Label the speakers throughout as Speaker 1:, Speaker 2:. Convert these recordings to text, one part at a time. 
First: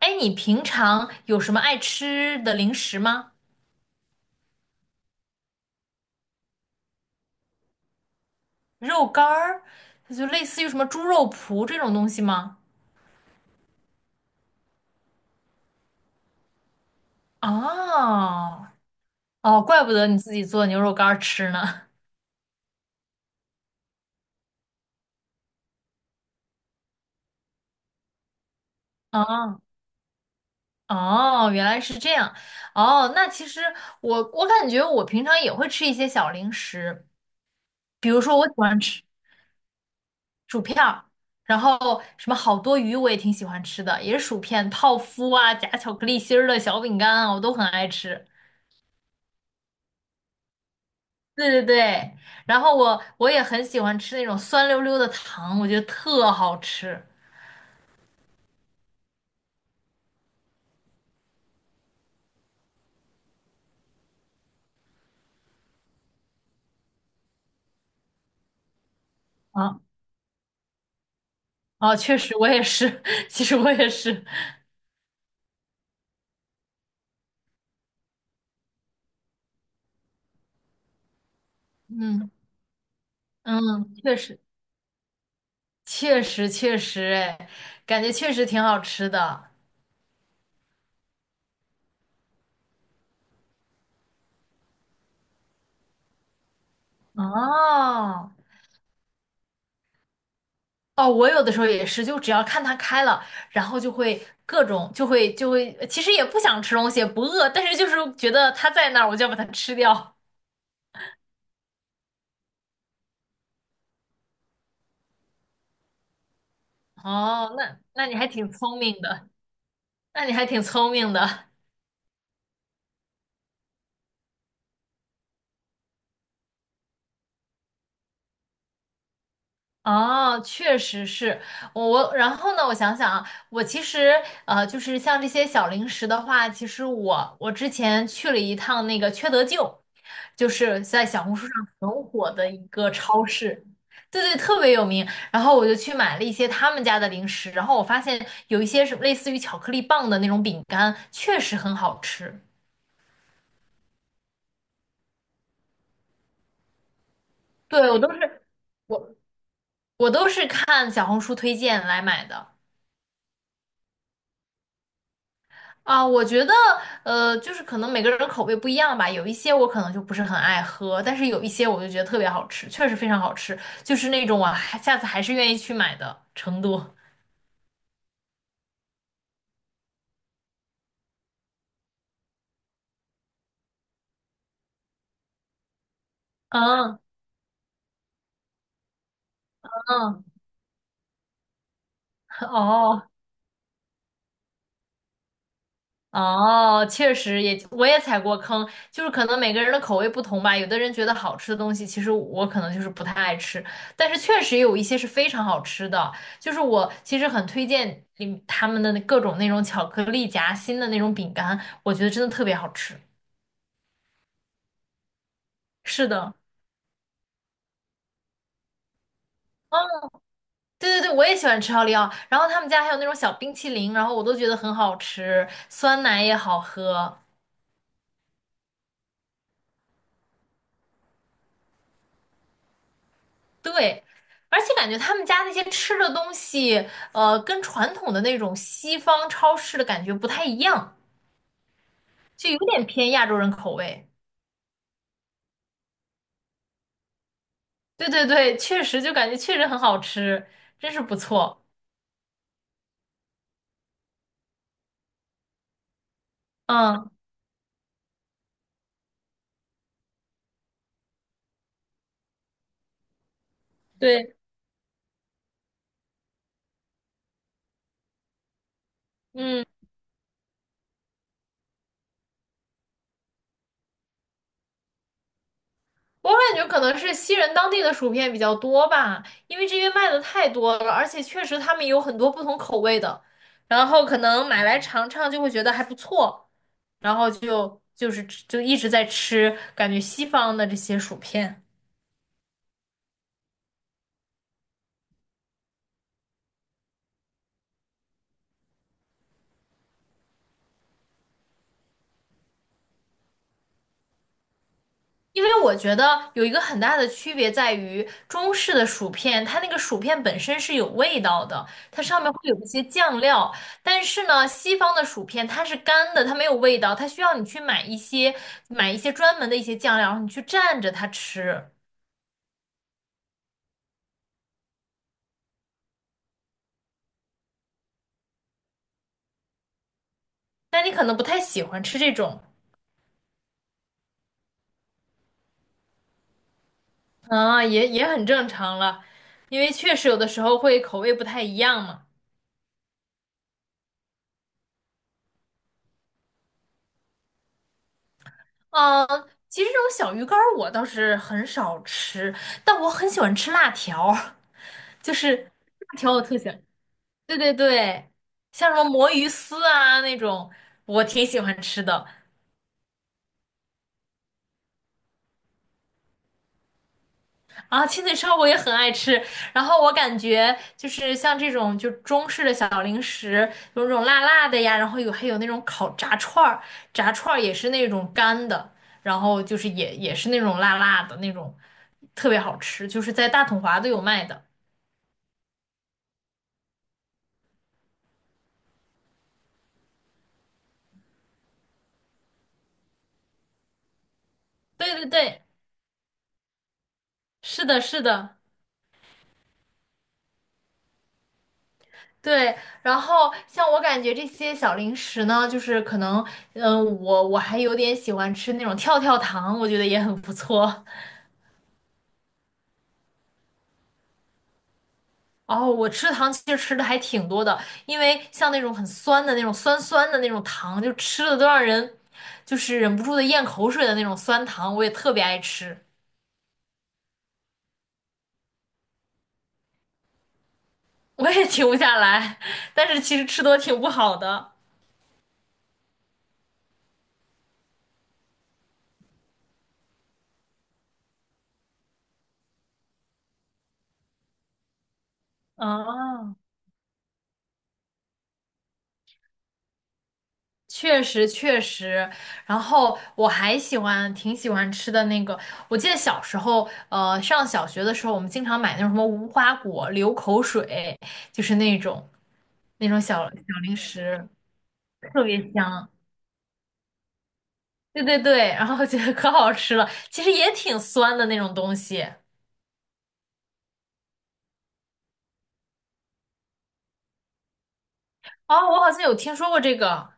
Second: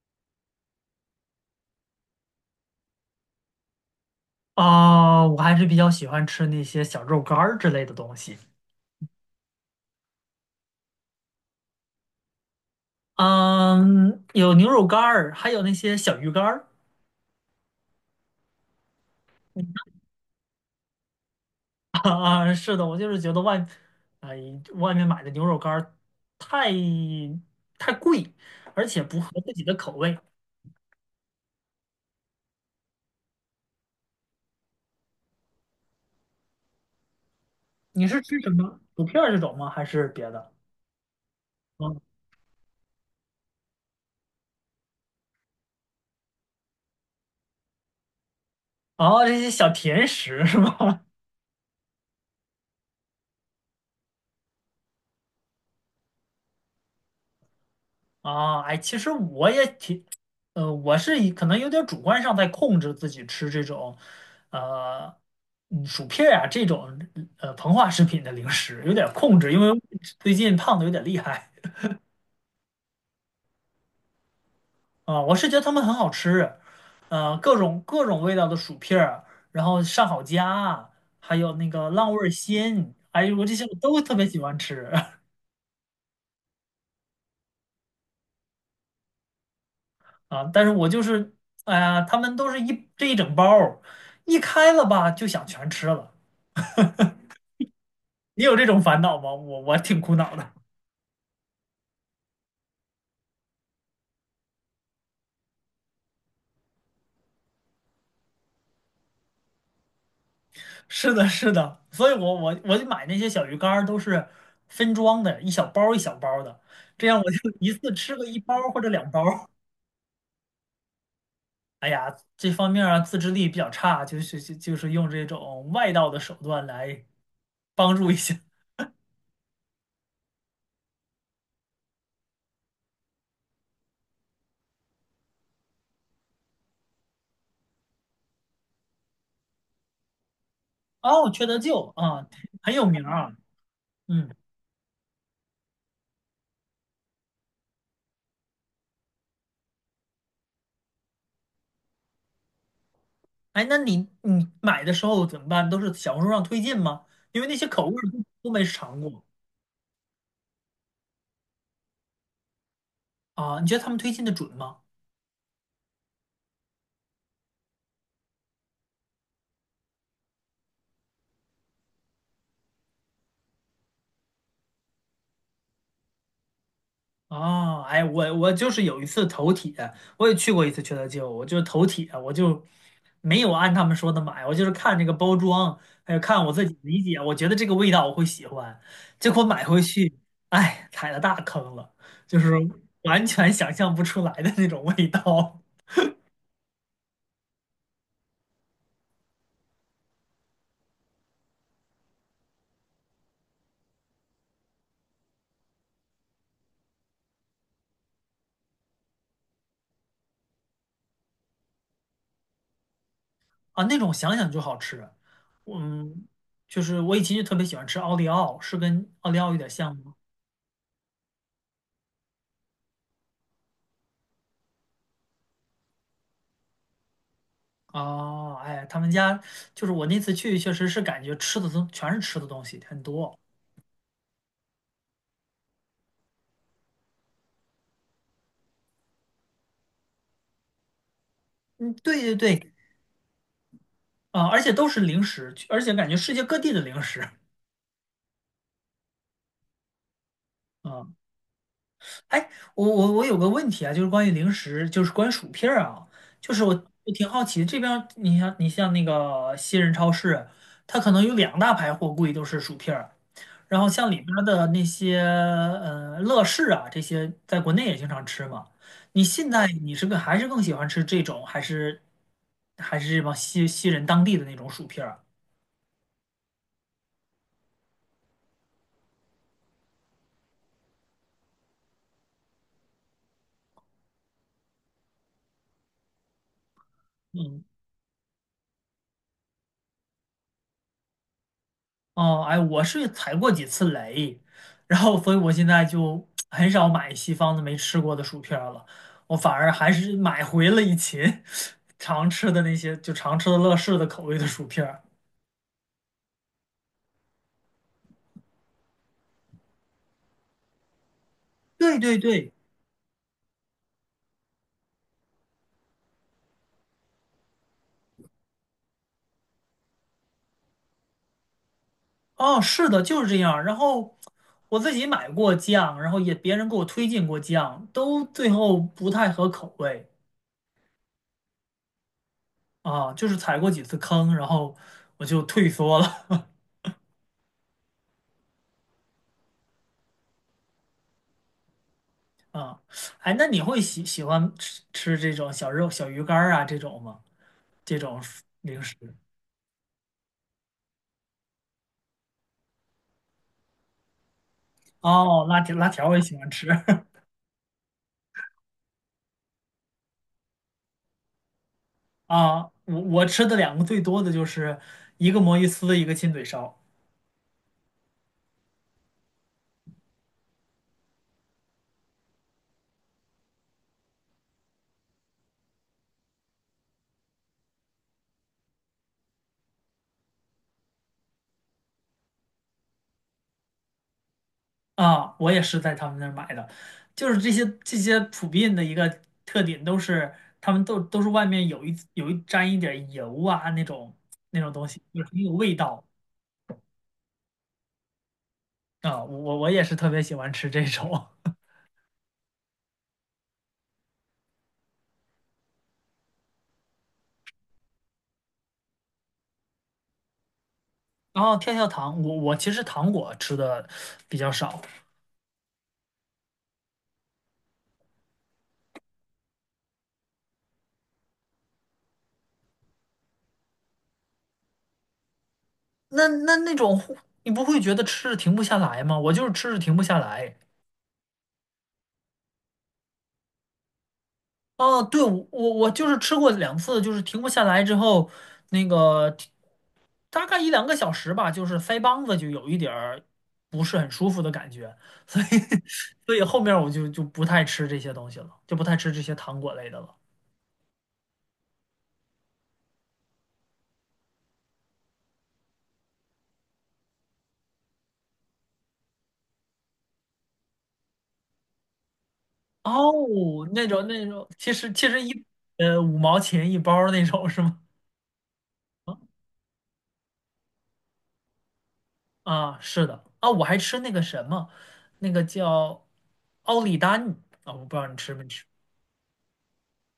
Speaker 1: 哎，你平常有什么爱吃的零食吗？
Speaker 2: 啊，我还是比较喜欢吃那些小肉干儿之类的东西。
Speaker 1: 肉干儿，就类似于什么猪肉脯这种东西吗？
Speaker 2: 嗯，有牛肉干儿，还有那些小鱼干儿。
Speaker 1: 啊，哦，怪 不得你自己做牛肉干儿吃呢。
Speaker 2: 啊，是的，我就是觉得哎，外面买的牛肉干儿太太贵，而且不合自
Speaker 1: 啊，
Speaker 2: 己的口味。
Speaker 1: 哦，原来是这样。哦，那其实我感觉我平常也会吃一些小零食，
Speaker 2: 你
Speaker 1: 比
Speaker 2: 是
Speaker 1: 如说
Speaker 2: 吃
Speaker 1: 我
Speaker 2: 什
Speaker 1: 喜欢
Speaker 2: 么？
Speaker 1: 吃
Speaker 2: 薯片儿这种吗？还是别的？
Speaker 1: 薯片儿，然
Speaker 2: 嗯，
Speaker 1: 后什么好多鱼我也挺喜欢吃的，也是薯片、泡芙啊，夹巧克力心儿的小饼干啊，我都很爱吃。
Speaker 2: 哦，这些小甜食是吗？
Speaker 1: 对对对，然后我也很喜欢吃那种酸溜溜的糖，我觉得特好吃。
Speaker 2: 啊，哎，其实我也挺，呃，我是以可能有点主观上在控制自己吃这种，呃，薯片儿啊这种膨化食品的零食，有点控制，因为
Speaker 1: 啊
Speaker 2: 最近胖的有点厉害
Speaker 1: 啊，确实我也是，其实我也是，
Speaker 2: 啊，我是觉得他们很好吃，各种各种味道的薯片儿，然后上好佳啊，还有那个浪味儿
Speaker 1: 嗯
Speaker 2: 仙，哎呦，我这些我
Speaker 1: 嗯，
Speaker 2: 都特
Speaker 1: 确
Speaker 2: 别喜
Speaker 1: 实
Speaker 2: 欢吃
Speaker 1: 确实，哎，感觉确实挺好吃的。
Speaker 2: 啊，但是我就是，哎呀，他们都是这一整包儿一开了吧就想全吃了。
Speaker 1: 哦
Speaker 2: 你有这种烦恼吗？我挺苦恼的。
Speaker 1: 哦，我有的时候也是，就只要看它开了，然后就会各种就会，其实也不想吃东西，也不饿，但是就是觉得它在那儿，我就要把它吃掉。
Speaker 2: 是的，是的，所以我就买那些小鱼干儿都是分装的，一小包儿一小包儿的，这样我就
Speaker 1: 哦，
Speaker 2: 一
Speaker 1: 那
Speaker 2: 次
Speaker 1: 那你
Speaker 2: 吃个
Speaker 1: 还
Speaker 2: 一
Speaker 1: 挺
Speaker 2: 包儿
Speaker 1: 聪
Speaker 2: 或者
Speaker 1: 明
Speaker 2: 两包
Speaker 1: 的，
Speaker 2: 儿。
Speaker 1: 那你还挺聪明的。
Speaker 2: 哎呀，这方面啊自制力比较差，就是用这种外道的手段来帮助一下。
Speaker 1: 哦，确实是我，然后呢，我想想啊，我其实就是像这些小零食的话，其实我之前去了一趟那个缺德舅，就是在小
Speaker 2: 哦，
Speaker 1: 红
Speaker 2: 缺
Speaker 1: 书上
Speaker 2: 德舅
Speaker 1: 很
Speaker 2: 啊，
Speaker 1: 火的一
Speaker 2: 很有
Speaker 1: 个
Speaker 2: 名
Speaker 1: 超
Speaker 2: 啊。
Speaker 1: 市，对
Speaker 2: 嗯，
Speaker 1: 对，特别有名。然后我就去买了一些他们家的零食，然后我发现有一些是类似于巧克力棒的那种饼干，确实很好吃。
Speaker 2: 哎，那你买的时候怎么办？都是小红书上推荐吗？因为那些口
Speaker 1: 对，
Speaker 2: 味儿都都没尝
Speaker 1: 我
Speaker 2: 过
Speaker 1: 我都是看小红书推荐来买的。
Speaker 2: 啊，你觉得他们推荐的准吗？
Speaker 1: 啊，我觉得，就是可能每个人的口味不一样吧，有一些我可能就不是很爱喝，但是有一些我就觉得特别好吃，确实非常好吃，就是那种我还下次还是愿意去买的程度。
Speaker 2: 哦，哎，我就是有一次头铁，我也去过一次缺德街舞我就是头铁，我就没有按他们说的买，我就是看这个包装，还有看我自己
Speaker 1: 嗯
Speaker 2: 理解，我觉得这个味道我会喜欢，结果买回去，
Speaker 1: 嗯，
Speaker 2: 哎，踩了大坑了，就 是
Speaker 1: 哦，
Speaker 2: 完全想象不出来的那种味道
Speaker 1: 哦，确实也，我也踩过坑，就是可能每个人的口味不同吧。有的人觉得好吃的东西，其实我可能就是不太爱吃，但是确实有一些是非常好吃的。就是我其实很推荐你他们的那各种那种巧克力夹心的那种饼干，我觉得真的特别好吃。
Speaker 2: 啊，那种想想就好吃。
Speaker 1: 是
Speaker 2: 嗯，
Speaker 1: 的，
Speaker 2: 就是我以前就特别喜欢吃奥利奥，是跟奥利奥有点像
Speaker 1: 嗯，
Speaker 2: 吗？
Speaker 1: 对对对，我也喜欢吃奥利奥。然后他们家还有那种小冰淇淋，然后我都觉得很好吃，酸奶也好喝。
Speaker 2: 哦，哎，他们家就是我那次去，确实是感觉吃的都全是吃的东西很多。
Speaker 1: 对，而且感觉他们家那些吃的东西，跟传统的那种西方超市的感觉不太一样，
Speaker 2: 嗯，对对
Speaker 1: 就有
Speaker 2: 对，
Speaker 1: 点偏亚洲人口味。
Speaker 2: 啊、而且都是零食，而且感觉世界各地的零食。
Speaker 1: 对对对，确实就感觉确实很好吃，真是
Speaker 2: 啊、
Speaker 1: 不错。
Speaker 2: 哎，我有个问题啊，就是关于零食，就是关于薯片儿啊，就是我
Speaker 1: 嗯，
Speaker 2: 我挺好奇，这边儿你像那个西人超市，它可能有两大排货柜都是薯片儿，然后像里边
Speaker 1: 对，
Speaker 2: 儿的那些乐事啊这些，在国内也经常吃嘛。你现
Speaker 1: 嗯。
Speaker 2: 在你是个还是更喜欢吃这种，还是这帮西人当地的那种薯片儿？
Speaker 1: 我感觉可能是西人当地的薯片比较多吧，因为这边卖的太多了，而且确实他们有很多不同口味的，然后可能买来尝尝就会觉得还不错，然后
Speaker 2: 嗯
Speaker 1: 就一直在吃，感觉西方的这些薯片。
Speaker 2: 哦，哎，我是踩过几次雷，然后所以我现在就很少买西方的没吃过的薯片儿了，我反而还是买回了以前 常吃的那些，就常吃的乐事的口味的薯片儿。
Speaker 1: 因为我觉得有一个很大的区别在于，中式的薯片，它那个薯片本身是有味道的，
Speaker 2: 对
Speaker 1: 它
Speaker 2: 对
Speaker 1: 上面会
Speaker 2: 对，
Speaker 1: 有一些酱料。但是呢，西方的薯片它是干的，它没有味道，它需要你去买一些专门的一些酱料，然后你去蘸着它吃。
Speaker 2: 哦，是的，就是这样儿然后我自己买过酱，然后也别人给我推荐过酱，都最后不太合口味
Speaker 1: 但你可能不太喜欢吃这种，
Speaker 2: 啊，就是踩过几次坑，然后我就退缩了。
Speaker 1: 啊，也很正常了，因为确实有的时候会口味不太一样嘛。
Speaker 2: 啊，哎，那你会喜欢吃这种小肉、小鱼干儿啊这种吗？这种零食？
Speaker 1: 嗯，其实这种小鱼干儿我倒是很少吃，但我很喜欢吃辣条。就
Speaker 2: 哦，
Speaker 1: 是
Speaker 2: 辣条辣条
Speaker 1: 挺
Speaker 2: 我也
Speaker 1: 有
Speaker 2: 喜
Speaker 1: 特
Speaker 2: 欢
Speaker 1: 色。
Speaker 2: 吃
Speaker 1: 对对对，像什么魔芋丝啊那种，我挺喜欢吃的。
Speaker 2: 啊。我吃的两个最多的就是一个魔芋丝，一个亲嘴烧
Speaker 1: 啊，亲嘴烧我也很爱吃。然后我感觉就是像这种就中式的小零食，有那种辣辣的呀，然后还有那种烤炸串儿，炸串儿也是那种干的，然后就是也是那种辣辣的那种，特别好吃，就是在大统华都有卖的。
Speaker 2: 啊。我也是在他们那儿买的，就是这些普遍的一个特点都是他们都是外面有一沾一点儿油啊那种东
Speaker 1: 对
Speaker 2: 西，
Speaker 1: 对
Speaker 2: 也很
Speaker 1: 对，
Speaker 2: 有味道
Speaker 1: 是的，是的。
Speaker 2: 啊。我也是特别喜欢吃这种。
Speaker 1: 对，然后像我感觉这些小零食呢，就是可能，嗯、我还有点喜欢吃那种跳跳糖，我觉得也很不错。
Speaker 2: 然后跳跳糖，我其实糖果吃的比较少，
Speaker 1: 哦，我吃糖其实吃的还挺多的，因为像那种很酸的那种酸酸的那种糖，就吃的都让人就是忍不住的咽口水的那种酸糖，我也特别爱吃，
Speaker 2: 那种你不会觉得吃着停不下来吗？我就是吃着停不下来。
Speaker 1: 我也停不下来，但是其实吃多挺不好的。
Speaker 2: 哦，对，我就是吃过两次，就是停不下来之后，那个大概一两个小时吧，就是腮帮子就有一点儿不是很舒服的感觉，所以 所
Speaker 1: 啊。
Speaker 2: 以后面我就不太吃这些东西了，就不太吃这些糖果类的了。
Speaker 1: 确实确实，然后我还喜欢挺喜欢吃的那个，我记得小时候，上小学的时候，我们经常买那种什么无花果、流口水，就是那种小小
Speaker 2: 哦，
Speaker 1: 零
Speaker 2: 那种那
Speaker 1: 食，
Speaker 2: 种，其实其实
Speaker 1: 特别
Speaker 2: 一
Speaker 1: 香。
Speaker 2: 呃5毛钱一包儿那种是吗？
Speaker 1: 对对对，然后觉得可好吃了，其实也挺酸的那种东西。
Speaker 2: 啊，是的啊，我还吃那个什么，那个叫奥利丹啊，我不知道你吃没
Speaker 1: 哦，
Speaker 2: 吃
Speaker 1: 我好像有听说过这个，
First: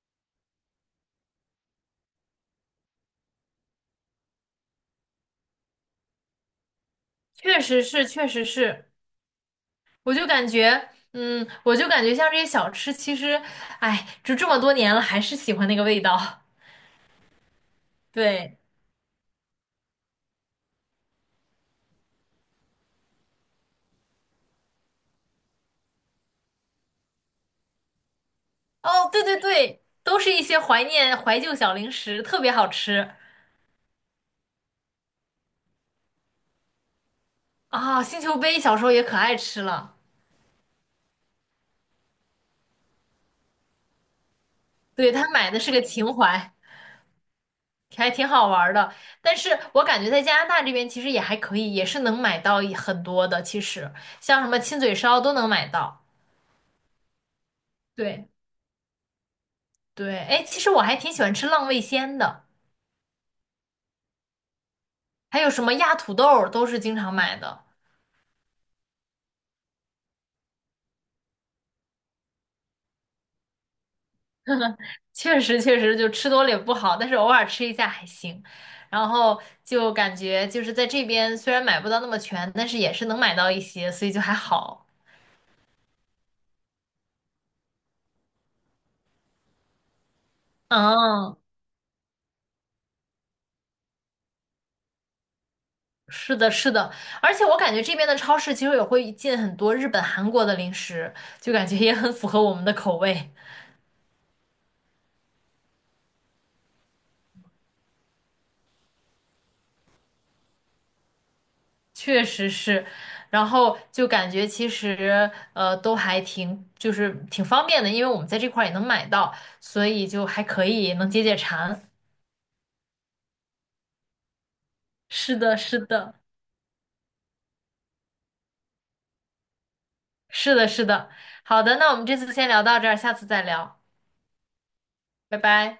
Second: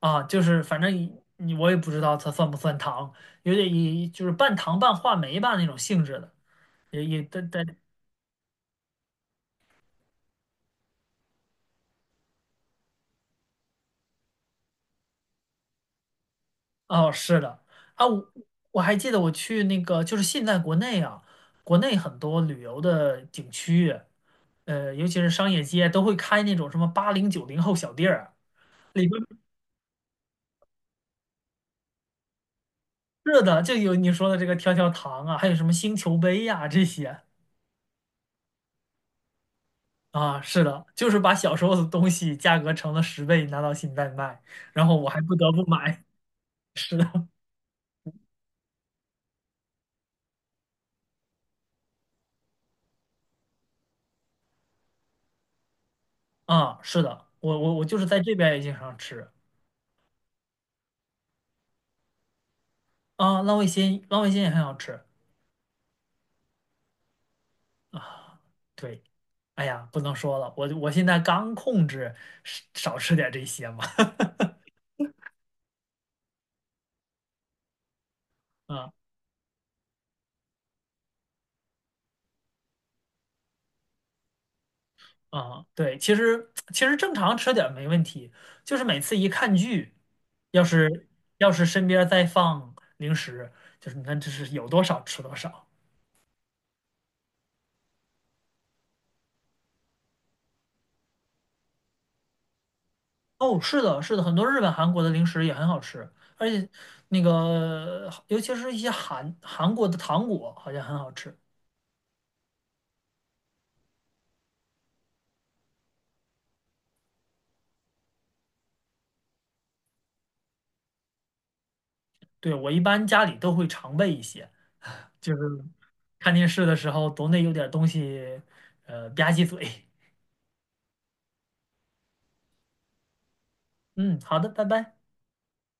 Speaker 2: 啊，就是反正你我也不知道它算不算糖，有点就是半糖半话梅吧那种性质的，也也但
Speaker 1: 确
Speaker 2: 但
Speaker 1: 实是，确实是，我就感觉，嗯，我就感觉像这些小吃，其实，哎，就这么多年了，还是喜欢那个味道。
Speaker 2: 哦是的啊，我
Speaker 1: 对。
Speaker 2: 我还记得我去那个就是现在国内啊，国内很多旅游的景区，尤其是商业街都会开那种什么80、90后小店儿啊。
Speaker 1: 哦，对对对，都是一些怀念怀旧小零食，特别好吃
Speaker 2: 是的，就有你说的这个跳跳糖啊，还有什么星球杯呀、这些
Speaker 1: 啊！星球杯小时候也可爱吃了，
Speaker 2: 啊，是的，就是把小时候的东西价格乘了10倍拿到现在卖，然后我
Speaker 1: 对，
Speaker 2: 还
Speaker 1: 他
Speaker 2: 不得
Speaker 1: 买的
Speaker 2: 不
Speaker 1: 是个
Speaker 2: 买。
Speaker 1: 情怀，
Speaker 2: 是的，
Speaker 1: 还挺好玩儿的。但是我感觉在加拿大这边其实也还可以，也是能买到一很多的，其实像什么亲嘴烧都能买到。
Speaker 2: 啊，是的，我就是在
Speaker 1: 对
Speaker 2: 这边也经常吃
Speaker 1: 对，哎，其实我还挺喜欢吃浪味仙的，
Speaker 2: 啊，浪味仙浪味仙也很好吃
Speaker 1: 还有什么压土豆儿都是经常买的。
Speaker 2: 啊。对，哎呀，不能说了，我现在刚控制少吃点这些嘛。
Speaker 1: 确实确实就吃多了也不好，但是偶尔吃一下还行。
Speaker 2: 啊。
Speaker 1: 然后就感觉就是在这边虽然买不到那么全，但是也是能买到一些，所以就还好。
Speaker 2: 啊，对，其实正常吃点儿没问题，就是每次一看剧，要是
Speaker 1: 嗯，
Speaker 2: 要是身边儿再放零食，就是你看这是有多少吃多少。
Speaker 1: 是的，是的，而且我感觉这边的超市其实也会进很多日本、韩国的零食，就感觉也很符合我们的口味，
Speaker 2: 哦，是的，是的，很多日本、韩国的零食也很好吃，而且那个尤其是一些韩国的糖果好像很好吃。
Speaker 1: 确实是。然后就感觉其实都还挺就是挺方便的，因为我们在这块儿也能买到，所以就还可以能解解馋。
Speaker 2: 对，我一般家里都会常备一些，就
Speaker 1: 是
Speaker 2: 是
Speaker 1: 的，是的。
Speaker 2: 看电视的时候总得有点儿东西，吧唧嘴。
Speaker 1: 是的，是的。好的，那我们这次先聊到这儿，下次再聊，
Speaker 2: 嗯，好的，拜拜。
Speaker 1: 拜拜。